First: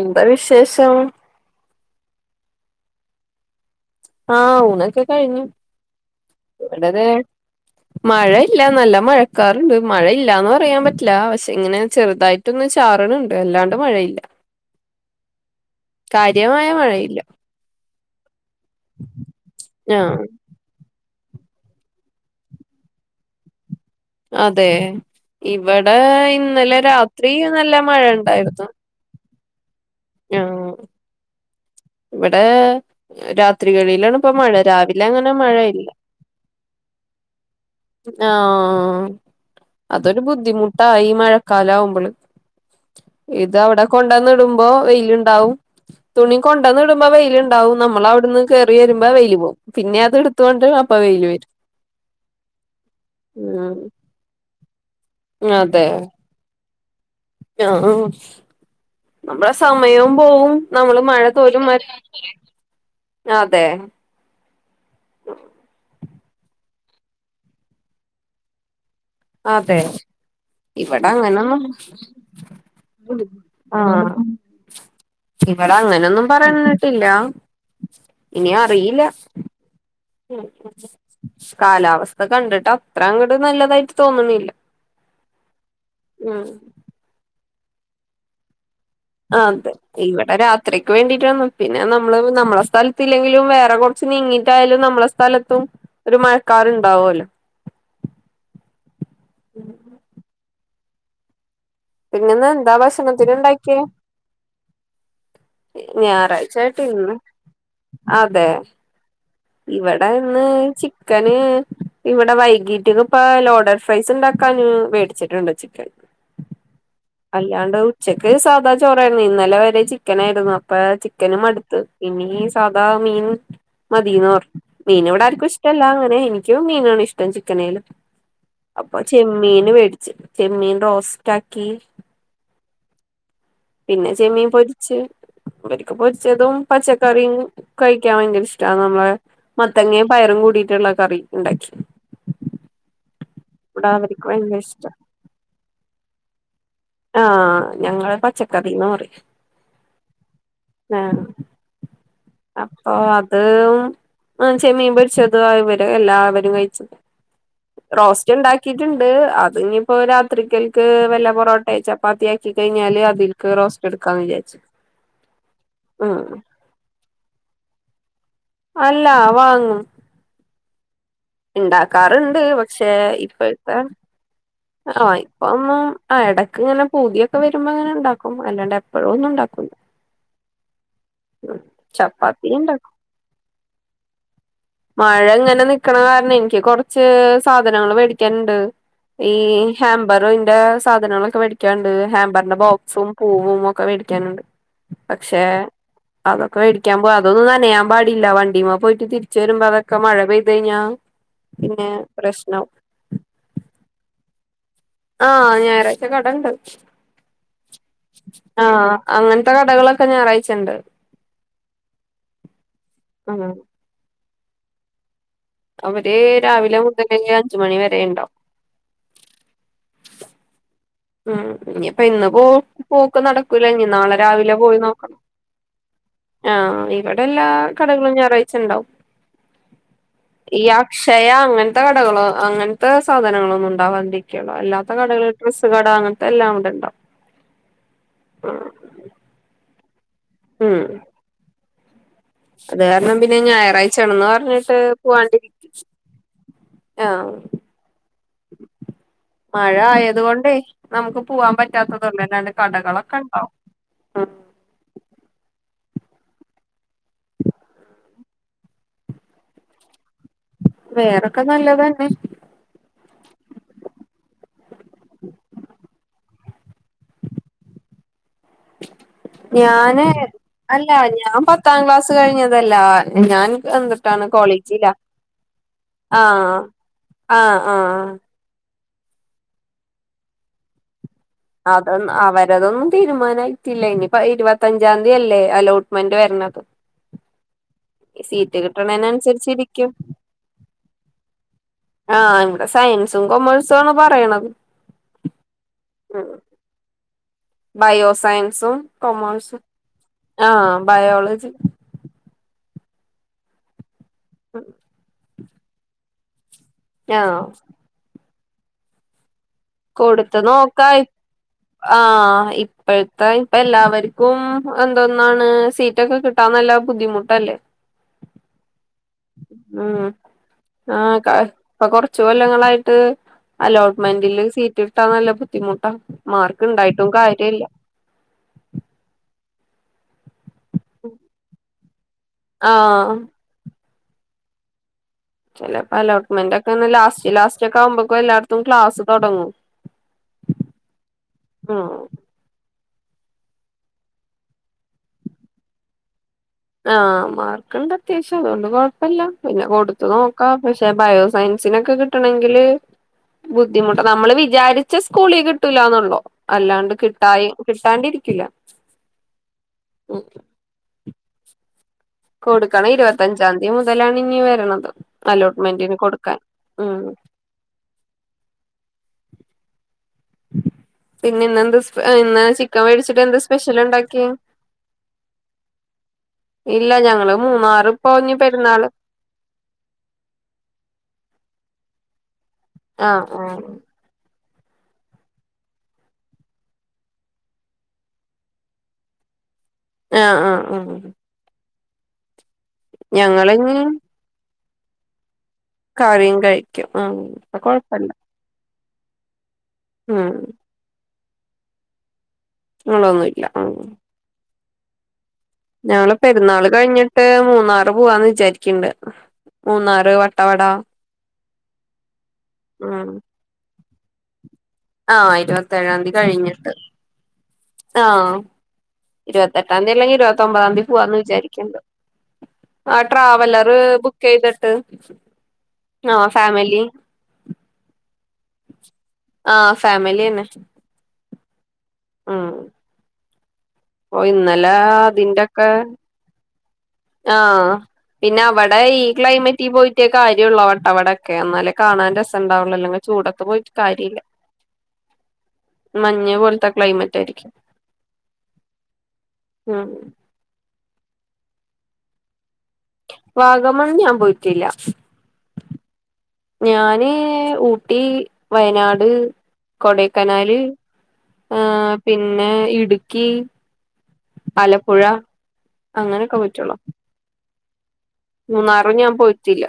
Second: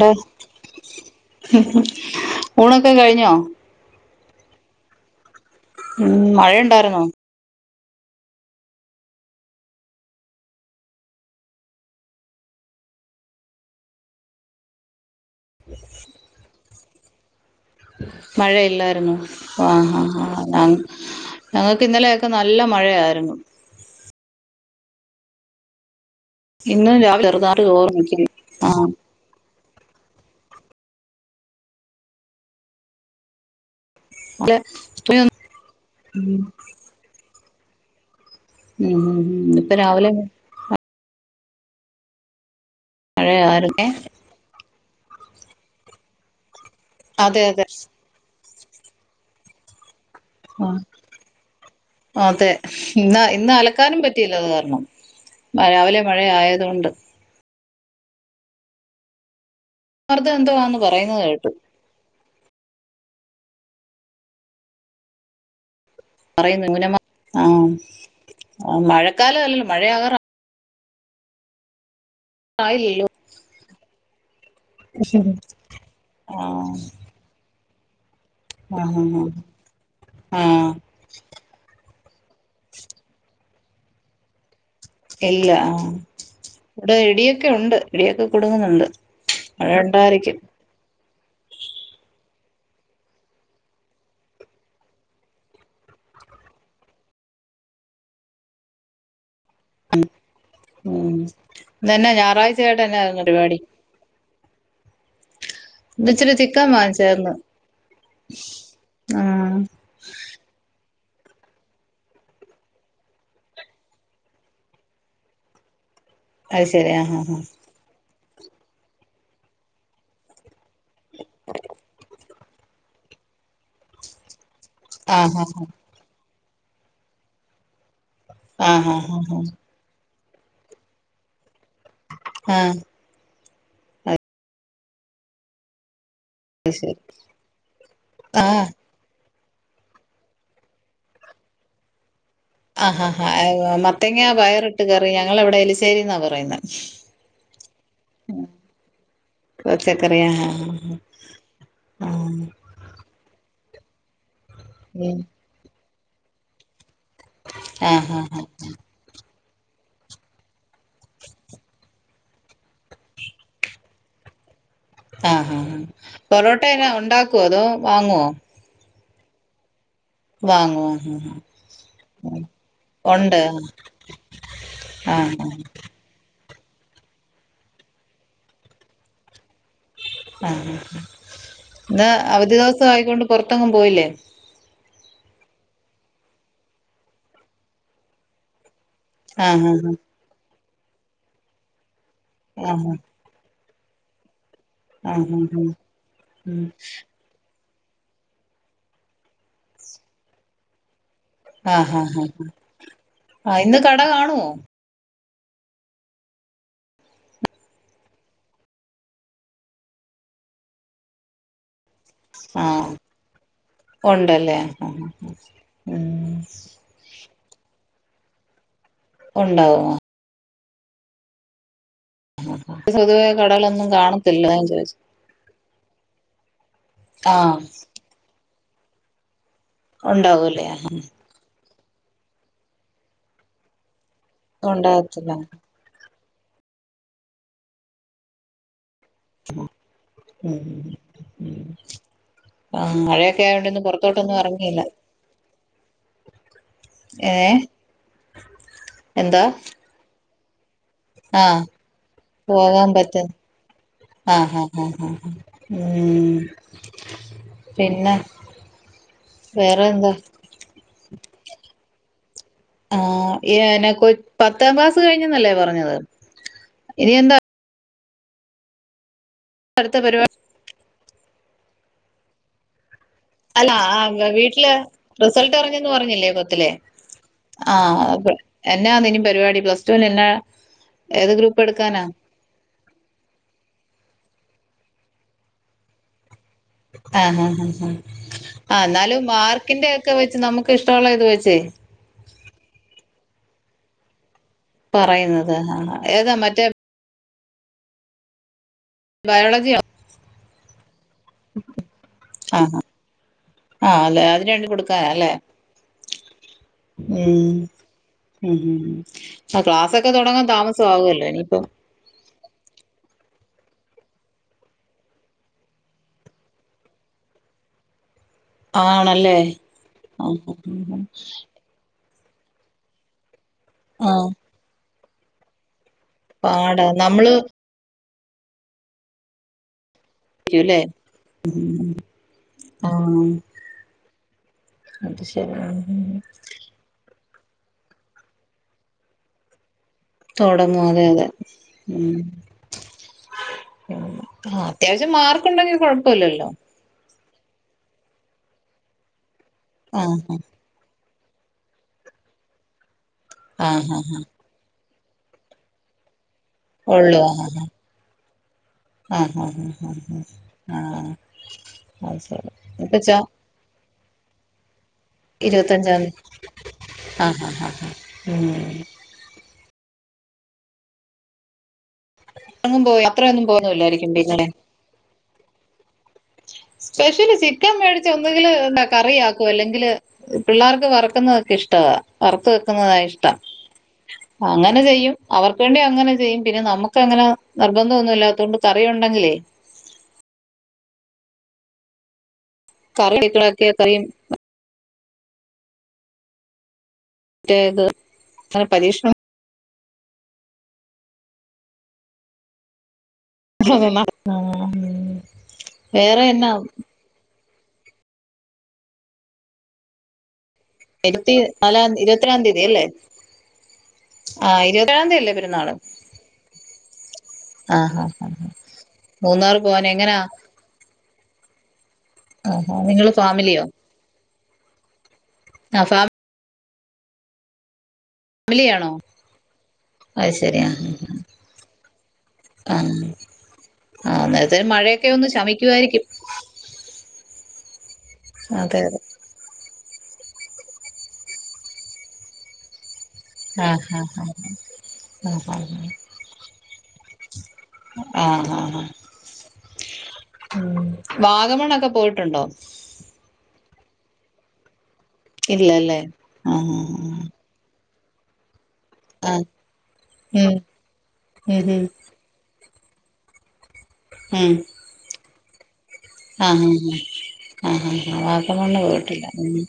എന്താ വിശേഷം ഊണൊക്കെ കഴിഞ്ഞോ ആ ഊണക്കെ കഴിഞ്ഞു ഉം മഴണ്ടായിര്ന്നോ മഴല്ല നല്ല മഴക്കാറ്ണ്ട് മഴ ഇല്ലാന്ന് പറയാൻ പറ്റ്ല പക്ഷെ ഇങ്ങനെ ചെറ്തായിട്ടൊന്ന് ചാറ്ന്ണ്ട് അല്ലാണ്ട് മഴയില്ല കാര്യമായ മഴയില്ല. മഴയില്ലായിരുന്നു ആഹ ആഹ് ആ ഞങ്ങൾക്ക് ഇന്നലെയൊക്കെ നല്ല മഴയായിരുന്നു. അതെ ഇവിടെ ഇന്നലെ ഇന്നും രാവിലെ രാത്രി ചെറുതായിട്ട് നല്ല മഴ ചോർന്നിക്കുന്നു ഉണ്ടായിരുന്നു. ആ ആ ഇവിടെ രാത്രി ഴികളിയിലാണ് ഇപ്പ മഴ അല്ലെ രാവിലെ ഉം അങ്ങനെ മഴയില്ല ഉം ഉം ആഹ ഉം ഇപ്പൊ രാവിലെ അതൊരു ബുദ്ധിമുട്ടായി ഈ മഴക്കാലാവുമ്പള് ഇത് അവ്ടെ മഴയായിരുന്നേ കൊണ്ടന്ന്ടും വെയിലുണ്ടാവും തുണിയ കൊണ്ടന്ന് ഇടുമ്പോ അതെ അതെ വെയിലുണ്ടാവും നമ്മൾ അവിടുന്ന് കേയറി വരുമ്പോ വെയില് പോവും പിന്നെ എടുത്തോണ്ട് ആ അപ്പ വെയില് വരും അതെ ഇന്ന് ഇന്ന് അലക്കാനും പറ്റിയില്ല അത് കാരണം രാവിലെ മഴ ആയതൊണ്ട് ആഹ ന- സമയം മർദ്ദം എന്തോ പോവും ആന്ന് നമ്മള് പറയുന്നത് മഴ കേട്ടു തോരും അതെ. ആഹ പറയുന്നു ഇങ്ങനെ ആഹ് മഴക്കാല അല്ലല്ലോ മഴയാകാറ ഇവിട അങ്ങനൊന്നും ആ ഇല്ലല്ലോ ആഹ് ഇവിടെ അങ്ങനൊന്നും ആ പറഞ്ട്ടില്ല ഇനിയ ആ അറിയില്ല. ആ ആഹ് കാലാവസ്ഥ കണ്ടിട്ട് അത്രങ്ങട് നല്ലത് അതായിട്ട് തോന്നുന്നില്ല ഇല്ല ആ ഇവിടെ ഇടിയൊക്കെ ഉണ്ട് ഇടിയൊക്കെ കൊടുങ്ങുന്നുണ്ട് ആ മഴ അതെ ഇവിടെ ഉണ്ടായിരിക്കും രാത്രിക്ക് വേണ്ടീട്ട പിന്നെ നമ്മള് നമ്മളെ സ്ഥലത്തില്ലെങ്കിലും വേറെ കുറച്ച് നീങ്ങിട്ടായാലും നമ്മളെ സ്ഥലത്തും ഒരു മഴക്കാരറുണ്ടാവോലോ മ് മം ന്നെ പിന്നെന്ന് എന്താ ഞായറാഴ്ചയായിട്ട് എന്നാ ഭക്ഷണത്തിന് പരിപാടി ഉണ്ടാക്കിയേ ഇന്ന് ഇച്ചിരി ചിക്കൻ ഞായറാഴ്ചായിട്ട് ഇന്ന് വാങ്ങിച്ചായിരുന്നു അതെ ആഹ് ഇവിടെ ഇന്ന് ചിക്കന് ഇവിടെ വൈകീട്ട്ക്ക് ഇപ്പ ലോഡഡ് ഫ്രൈസ് ഇണ്ടാക്കന് മേടിച്ചിട്ടുണ്ട് ചിക്കൻ അത് ശെരി ആ ആ ആഹാ അല്ലാണ്ട് ഉച്ചക്ക് സാധാ ചോറായിരുന്നു. ഇന്നലെ വരെ ചിക്കനായിരുന്നു, അപ്പൊ ചിക്കനും മടുത്ത് ഇനി സാധാ മീൻ മ [unintelligible] മീൻ ഇവിടെ ആഹ് ആർക്കും ഇഷ്ടമല്ല അങ്ങനെ എനിക്കും മീനാണ് ഇഷ്ടം ചിക്കനേലും ആഹ് അപ്പൊ ആഹ് ആഹ് ചെമ്മീന് മേടിച്ചു ചെമ്മീൻ റോസ്റ്റ് [unintelligible] ആഹ പിന്നെ ചെമ്മീൻ പൊരിച്ച് ഇവര്ക്ക് [unintelligible] [unintelligible] അത് ശരി പച്ചക്കറിയും കയിക്കാൻ ഭയങ്കര ആഹ് ഇഷ്ടമാണ് [unintelligible] മത്തങ്ങെ പയറും കൂടിട്ടുള്ള കറി ഉണ്ടാക്കി ആഹാ ഇവിടെ അവർക്ക് മത്തേങ്ങ ഭയങ്കര പയറിട്ട് ഇഷ്ട കയറി ഞങ്ങൾ ഇവിടെ എരിശ്ശേരി എന്നാ പറയുന്നത് ആഹ ഞങ്ങള് പച്ചക്കറീന്നാ പറ്‌യ [unintelligible] അപ്പൊ അതും ചെമീൻ ഉം പൊരിച്ചതും അവര് എല്ലാവരും കഴിച്ചണ്ട് ആഹ് റോസ്റ്റ് ആഹ് ആഹ് ഉണ്ടാക്കിട്ടുണ്ട് [unintelligible] അതിനിപ്പോ രാത്രിക്കൽക്ക് വല്ല പൊറോട്ട ചപ്പാത്തിയാക്കി കഴിഞ്ഞാല് അതിലക്ക് റോസ്റ്റ് എടുക്കാന്ന് വിചാരിച്ചു ആഹ ഹഹ ആ ഉം പൊറോട്ടന ഉണ്ടാക്കുവോ അതോ വാങ്ങോ അല്ലാ വാങ്ങും വാങ്ങോ ഉണ്ടാക്കാറുണ്ട് പക്ഷെ ഉണ്ട് ഇപ്പോഴത്തെ ആ ആഹ് ഇപ്പം ആഹ് ആ ഇടയ്ക്ക് ഇങ്ങനെ പൂതിയൊക്കെ വരുമ്പോ അങ്ങനെ ഉണ്ടാക്കും അല്ലാണ്ട് എപ്പോഴും ഒന്നും [unintelligible] ആഹ ഇന്ന് ചപ്പാത്തി അവധി ഉണ്ടാ ദിവസ ആയിക്കൊണ്ട് പൊറത്തങ്ങും പോയില്ലേ മഴ ഇങ്ങനെ നിക്കണകാരണം എനിക്ക് കൊറച്ച് സാധനങ്ങൾ മേടിക്കാനുണ്ട് ഈ ആഹ് ഹാമ്പറിന്റെ സാധനങ്ങളൊക്കെ മേടിക്കാണ്ട് ഹാമ്പറിന്റെ ആഹ് ബോക്സും പൂവും [unintelligible] [unintelligible] ആഹ് പക്ഷെ ആഹ് ആഹ് അതൊക്കെ ഉം മേടിക്കാൻ [unintelligible] അതൊന്ന [unintelligible] [unintelligible] വണ്ടി പോയിട്ട് തിരിച്ച വരുമ്പോ അതൊക്കെ മഴ പെയ്ത് കഴിഞ്ഞാ ആഹ് പിന്നെ ഹാ ഹാാ പ്രശ്നാവും ആ ഇന്ന് കട കാണുവോ ആഹ ഞായറാഴ്ച കട ഇണ്ട് ആഹ അങ്ങനത്തെ കടകളൊക്കെ ഞാറായ്ച്ച്ണ്ട് ആഹ ആന്ന ഉണ്ടല്ലേ ആ അവര് രാവിലെ [unintelligible] അഞ്ചുമണി വരെുണ്ടാവും ഉണ്ടാവ്യോ ഉം ഇനിപ്പ ഇന്ന് പോ ആ, ആ, ആ. പോക്ക് പൊതുവെ നടക്കൂല ഇനി കടകളൊന്നും നാളെ കാണത്തില്ല അതാ രാവിലെ ഞാൻ പോയി ചോദിച്ചെ നോക്കണം ആഹ ഇവിടെ എല്ലാ ആഹ് കടകളും ഞായറാഴ്ചണ്ടാവും ഈ ഉണ്ടാവൂല്ലേ അക്ഷയ അങ്ങനത്തെ കടകളോ അങ്ങനത്തെ സാധനങ്ങളൊന്നും ഉണ്ടാവാണ്ട [unintelligible] അല്ലാത്ത കടകള ഉണ്ടാകത്തില്ല ഡ്രസ്സ് കട അങ്ങനത്തെ എല്ലാം അവിടെണ്ടാവും [unintelligible] അത് ആഹ കാരണം പിന്നെ മഴയൊക്കെ ആയോണ്ടൊന്ന് ഞായറാഴ്ചയാണെന്ന് പുറത്തോട്ടൊന്നും പറഞ്ഞിട്ട് ഇങ്ങയില്ല പോവാണ്ടിരിക്കും ആഹ് ഏ എന്താ മഴ ആയത് കൊണ്ടേ നമുക്ക് പോവാൻ [unintelligible] പറ്റാത്തതൊള്ളൂ അല്ലാണ്ട് പോകാൻ കടകളൊക്കെ പറ്റുന്ന ഉണ്ടാവും ഉം ആഹ് ഹഹ് [unintelligible] പിന്നെ വേറെ എന്താ വേറൊക്കെ നല്ലതന്നെ ആഹ് ഏന കൊ ഇനിയെന്താ അടുത്ത ഞാന് പരിപാടി അല്ല ഞാൻ [unintelligible] പത്താം ക്ലാസ് കഴിഞ്ഞതല്ലേ ഞാൻ അല്ല എന്നിട്ടാണ് ആഹ് വീട്ടില് കോളേജിലാ റിസൾട്ട് അറിഞ്ഞെന്ന് പറഞ്ഞില്ലേ ആഹ പത്തിലെ ആഹ ആഹ ആഹ എന്നാ നിനും പരിപാടി [unintelligible] ഗ്രൂപ്പ് അതൊ എടുക്കാനാ അവരതൊന്നും തീരുമാനായിട്ടില്ല ഇനിപ്പ ഇരുപത്തി പഞ്ചാം തീയല്ലേ അലോട്ട്മെന്റ് വരണെ ആഹ ആഹ ആ എന്നാലും കിട്ടണേനനുസരിച്ചിരിക്കും മാർക്കിന്റെ ഒക്കെ വെച്ച് നമുക്ക് ഇഷ്ടള്ള ഇത് വെച്ചേ ആഹ ഇവിടെ സയൻസും കൊമേഴ്സും ആണ് പറയണത് പറയുന്നത് ആ ഉം ഏതാ മറ്റേ ബയോ സയൻസും കൊമേഴ്സ് ബയോളജിയോ ആഹ ബയോളജി ആഹ അല്ലെ അതിനന് വേണ്ടി കൊടുക്കാന അല്ലേ ആഹ ഉം ആ ക്ലാസ്സൊക്കെ കൊടുത്ത തുടങ്ങാൻ നോക്കായി താമസമാവുമല്ലോ ഇനിയിപ്പം ആഹ ഇപ്പോഴത്തെ ഇപല്ലാവർക്കും എന്തോന്നാണ് സീറ്റൊക്കെ കിട്ടാന്നല്ല ബുദ്ധിമുട്ടല്ലേ ആണല്ലേ ആ ഉംആഹ ഇപ്പൊ കുറച്ച് കൊച്ച് കൊല്ലങ്ങളായിട്ട് ആഹ് അലോട്ട്മെന്റിില് സീറ്റ് കിട്ടാൻ നല്ല ബുദ്ധിമുട്ടാ മാർക്ക് പാടാ ഇണ്ടായിട്ടും നമ്മള് കാര്യില്ല [unintelligible] ആഹ ആഹ് അത് ശരി ചിലപ്പോ അലോട്ട്മെന്റ് ഒക്കെ ലാസ്റ്റ് ലാസ്റ്റ് ഒക്കെ ആവുമ്പോക്ക എല്ലാടത്തും ക്ലാസ് തുടങ്ങും തുടങ്ങും അതെ അതെ ഉം അത്യാവശ്യം മാർക്ക് ഉണ്ടെങ്കിൽ കൊഴപ്പല്ലല്ലോ ആഹ് മാർക്ക്ണ്ട് അത്യാവശ്യം അതുകൊണ്ട് കൊഴപ്പല്ല പിന്നെ കൊടുത്ത് ആഹ് നോക്കാം. പക്ഷെ സയൻസിനൊക്കെ കിട്ടണെങ്കില് ആഹ് ആഹ് ബുദ്ധിമുട്ട ആഹ് നമ്മള് വിചാരി ച്ചല സ്കൂളിൽ കിട്ടൂലാന്നുള്ളൂ അല്ലാണ്ട് ഉള്ളൂ ആഹ് കിട്ടായി കിട്ടാണ്ടിരിക്കില്ല ആഹ് ഹാ ഹാ ആഹ് അത് ശരി കൊടുക്കണം ഇപ്പ ച ഇരുപത്തഞ്ചാംതി മുതലാണ് ഇനി വര്ണത് അലോട്ട്മെന്റിന് ഇരുപത്തഞ്ചാം തീയതി കൊടുക്കാൻ ഉം ആഹ് ആഹ് ആഹ് ഉം പിന്നന്നിന്ത് ഇന്ന് ചിക്കൻ എങ്ങും പോയി വേടിച്ചിട്ട് എന്താ യാത്രയൊന്നും സ്പെഷ്യൽ പോകുന്നില്ലായിരിക്കും ഇണ്ടാക്കി പിന്നല്ലേ സ്പെഷ്യല് ചിക്കൻ മേടിച്ച ഒന്നെങ്കില് എന്താ കറിയാക്കും അല്ലെങ്കില് പിള്ളേർക്ക് വറക്കുന്നതൊക്ഷട്ടം വറത്ത് വെക്കുന്നതാ ആഹ് ഇഷ്ടം ആഹ് അങ്ങനെ ചെയ്യും അവർക്ക് വേണ്ടി അങ്ങനെ ചെയ്യും പിന്നെ നമുക്ക് അങ്ങനെ നിർബന്ധം ഒന്നും ഇല്ലാത്തകൊണ്ട് കറിയുണ്ടെങ്കിലേ [unintelligible] ആഹ് ആഹ് ആ [inaudible] കറിയും കഴിക്കും ആ അപ്പ കൊഴപ്പല്ല പരീക്ഷണം ആഹ് [unintelligible] [unintelligible] ഞങ്ങള് വേറെ എന്നാ പെരുന്നാള് കഴിഞ്ഞിട്ട് മൂന്നാറ് പോവാന്ന് വിചാരിക്ക്ണ്ട് മൂന്നാറ് വ വട്ടവട [unintelligible] തീയതിയല്ലേ ആ ഇരുപത്തേഏഴാംതി കഴിഞ്ഞിട്ട് ആഹ് മൂന്നാർ പോവാൻ ഇരുപത്തെട്ടാംതി അല്ലെങ്കി എങ്ങനാ ഇരുപത്തൊമ്പതാംതി പോവാന്ന് വിചാരി ആഹാ ആ നിങ്ങള് ഫാമിലിയോ ട്രാവലർ ബുക്കെയ്തിട്ട് ആ ആഹ് ഫാമിലി ഫാമിലിയാണോ ആഹ് അത് ഫാമിലിയന്നെ ശരി ആഹ് ആഹ് ആ ഓ അന്നേരത്തേന് ഇന്നലെ മഴയൊക്കെ ഒന്ന് അതിന്റൊക്കെ ശമിക്കുവായിരിക്കും ആഹ് പിന്നെ അവിടെ അതെ ഈ അതെ ക്ലൈമറ്റി പോയി പോയിട്ടെ കാര്യൊള്ളൂ വട്ടവടയൊക്കെ എന്നാലേ കാണാൻ രസംണ്ടാവൊള്ളൂ അല്ലെങ്കിൽ ചൂടത്ത് പോയിട്ട് ആഹ് ആഹ് കാര്യല്ല. ആഹ് ആഹ് മഞ്ഞ് പോലത്തെ ക്ലൈമറ്റ് ആയിരിക്കും ആഹ് ആഹ് ആഹ് ഉം ഉം വാഗമണൊക്കെ പോയിട്ടുണ്ടോ വാഗമൺ ഞാൻ പോയിട്ടില്ല ഇല്ലല്ലേ ആഹ് ഞാന് ഊ ഊട്ടി വയനാട് ആഹ് ഉം കൊടൈക്കനാല് ഉം ഉം ഏഹ് പിന്നെ ഇ ഇടുക്കി ഉം ആലപ്പുഴ. അങ്ങനെയൊക്കെ ആഹ് പോയിട്ടൊള്ളൂ. ആഹ് ആഹ് വാഗമണ്ണ് മൂന്നാറും ഞാൻ പോയിട്ടില്ല ഉം പോയ്റ്റില്ല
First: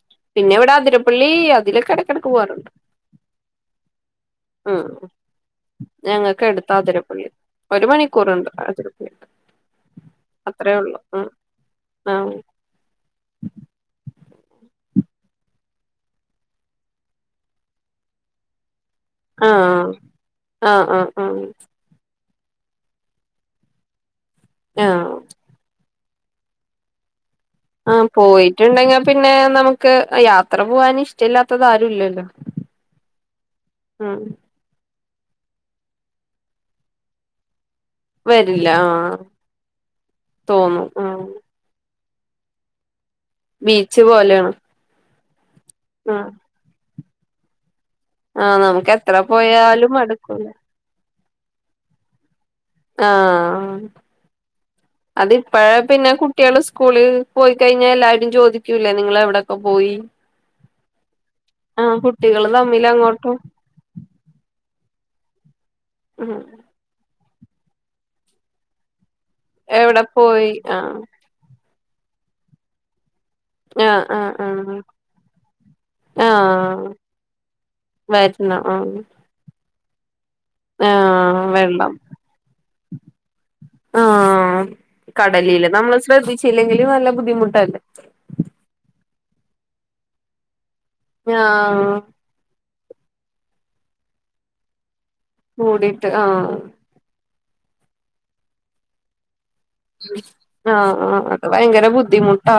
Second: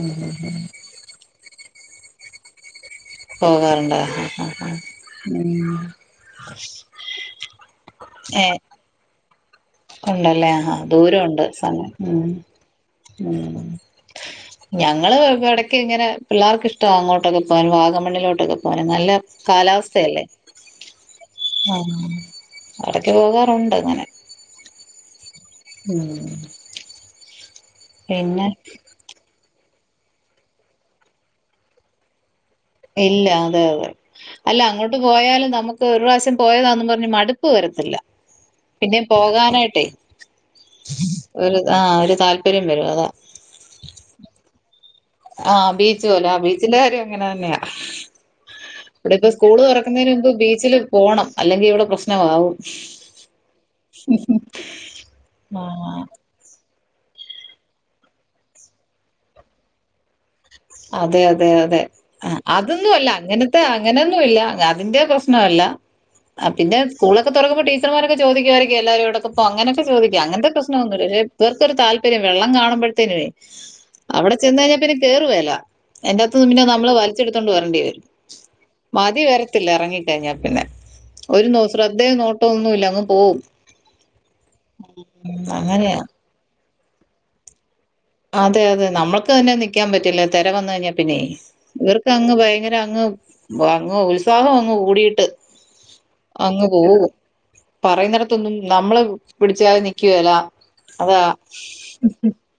ഉം പിന്നെ ഉം ഇവിടെ അതിരപ്പള്ളി ഇതിലൊക്കെടക്കെടക്ക് പോകാറുണ്ട്. പോകാറുണ്ട് ആഹ് ആഹ് ആഹ് ഉം ഉം ഞങ്ങക്ക് അടുത്താ അതിരപ്പള്ളി. ഒരു മണിക്കൂറുണ്ട് ഏഹ് അതിരപ്പള്ളിക്ക്. ഉണ്ടല്ലേ ആഹാ ദൂരൊണ്ട് സമയം ഉം ആഹ് ഉം. ഞങ്ങള് ഇടക്ക് ഇങ്ങനെ പിള്ളേർക്ക് ഇഷ്ട അങ്ങോട്ടൊക്കെ പോകാൻ വാഗമണ്ണിലോട്ടൊക്കെ പോകാന് നല്ല ആഹ് കാലാവസ്ഥയല്ലേ ആഹ് ആഹ് ആഹ്. അവിടക്ക് പോകാറുണ്ട് അങ്ങനെ. ആഹ്. [inaudible] ആഹ് പിന്നെ പോയിട്ടുണ്ടെങ്കിൽ പിന്നെ നമുക്ക് യാത്ര പോകാൻ ഇഷ്ടമല്ലാത്തത് ആരുല്ലല്ലോ? ഇല്ല അതെ അതെ അല്ല അങ്ങോ അങ്ങോട്ട് പോയാലും നമുക്ക് ഒരു പ്രാവശ്യം പോയതാണെന്ന് പറഞ്ഞ് മടുപ്പ് വര ത്തില്ല വരില്ല പിന്നേ ആഹ് പോകാനായിട്ടേ തോന്നും ഉം ഒരു ആഹ്. താല്പര്യം വരും അതാ ബീച്ച് പോലെയാ ആഹ് ബീച്ച് പോല ആഹ് ബീച്ചില കാര്യം എങ്ങനെ തന്നെയാ. ആഹ് നമുക്ക് ഇവിടെ എത്ര ഇപ്പ സ്കൂള് പോയാലും തുറക്കുന്നതിന് മുമ്പ് മടുക്കൂല ബീച്ചിൽ പോകണം അല്ലെങ്കിൽ ഇവിടെ പ്രശ്നമാവും. ആഹ് അതിപ്പ ആ പിന്നെ കുട്ടികള് സ്കൂളി പോയി കഴിഞ്ഞാൽ എല്ലാവാരും ചോദിക്കൂല്ലേ നിങ്ങൾ എവിടെക്കെ പോയി? അതെ അതെ അതെ ആഹ് കുട്ടികള് തമ്മിൽ അതൊന്നും അല്ല അങ്ങോട്ടും അങ്ങനത്തെ അങ്ങനെയൊന്നും ഇല്ല അതിന്റെ പ്രശ്നമല്ല ഉം പിന്നെ സ്കൂളൊക്കെ തുടങ്ങുമ്പോ ടീച്ചർമാരൊക്കെ ചോദിക്കുമായിരിക്കും എല്ലാവരും ഇടൊക്കെ ഓ അങ്ങനെക്കെ എവിടെ ചോദിക്ക പോയി അങ്ങനത്തെ ആഹ് പ്രശ്നൊന്നുമില്ല പക്ഷേ ഇവർക്കരു താല്പര്യം വെള്ളം കാണുമ്പോഴതേനുവേ ആഹ് ആഹ് അവിടെ ചെന്ന് ആഹ് കഴിഞ്ഞാ പിന്നെ കേറു വേല. അതിന്റാത്തു നിന്ന് പിന്നെ ആഹ് നമ്മള് വലിച്ചെടുത്തോണ്ട് വരണ്ടി വരും വരണം ആഹ് മതി വരത്തില്ല ഇറങ്ങി കഴിഞ്ഞ പിന്നെ ആഹ് ഒരു ശ്രദ്ധയും നോട്ടവും ഒന്നുല്ല. ആ ഉം, കടലില് അങ്ങനെയാ നമ്മള് ശ്രദ്ധിച്ചില്ലെങ്കും നല്ല ബുദ്ധിമുട്ടല്ലെ അതെ അതെ നമ്മൾക്ക് തന്നെ നിക്കാൻ പറ്റില്ല തിര വന്നു കഴിഞ്ഞാൽ പിന്നെ ആഹ് ഇവർക്ക് അങ്ങ് ഭയങ്കര അങ്ങ് ഉത്സാഹം അങ്ങ് കൂടി കൂടിട്ട് ആഹ്. പറയുന്നിടത്തൊന്നും നമ്മള് പിടിച്ചാൽ നിക്കുവേലാ ആഹ് അതാ ആഹ് അത് ഭയങ്കര ബുദ്ധിമുട്ടാ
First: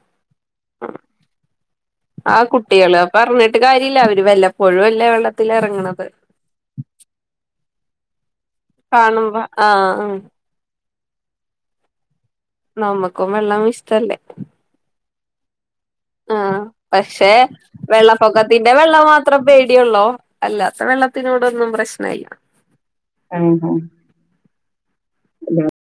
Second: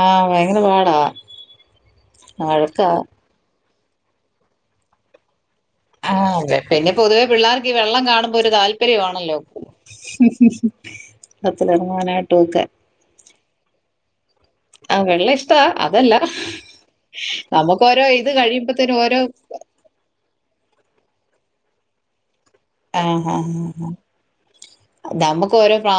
ആഹ് ഭയങ്കര പാടാ ആ വഴക്കാ. കുട്ടികള് പറഞ്ഞിട്ട് കാര്യമില്ല അവര് വല്ലപ്പോഴും അല്ലെ വെള്ള ആഹ് അതെ പിന്നെ പൊതുവേ പിള്ളേർക്ക് ഈ വെള്ളം കാണു ഒരു താല്പര്യമാണല്ലോ കാണുമ്പോ ആഹ് ആഹ് വെള്ളത്തിലിറങ്ങാനായി നമ്മക്കും വെള്ളം ഇഷ്ടമല്ലേ. ആഹ് വെള്ള ഇഷ്ട ആഹ് പക്ഷെ ഓരോ ഇത് വെള്ളപ്പൊക്കത്തിന്റെ കഴിയുമ്പത്തേനും വെള്ളം ഓരോ മാത്രം പേടിയൊള്ളോ അല്ലാത്ത വെള്ള വെള്ളത്തിനോടൊന്നും പ്രശ്നമില്ല. ആഹ് ആഹ് ആ നമ്മുക്ക് ഓരോ പ്രാ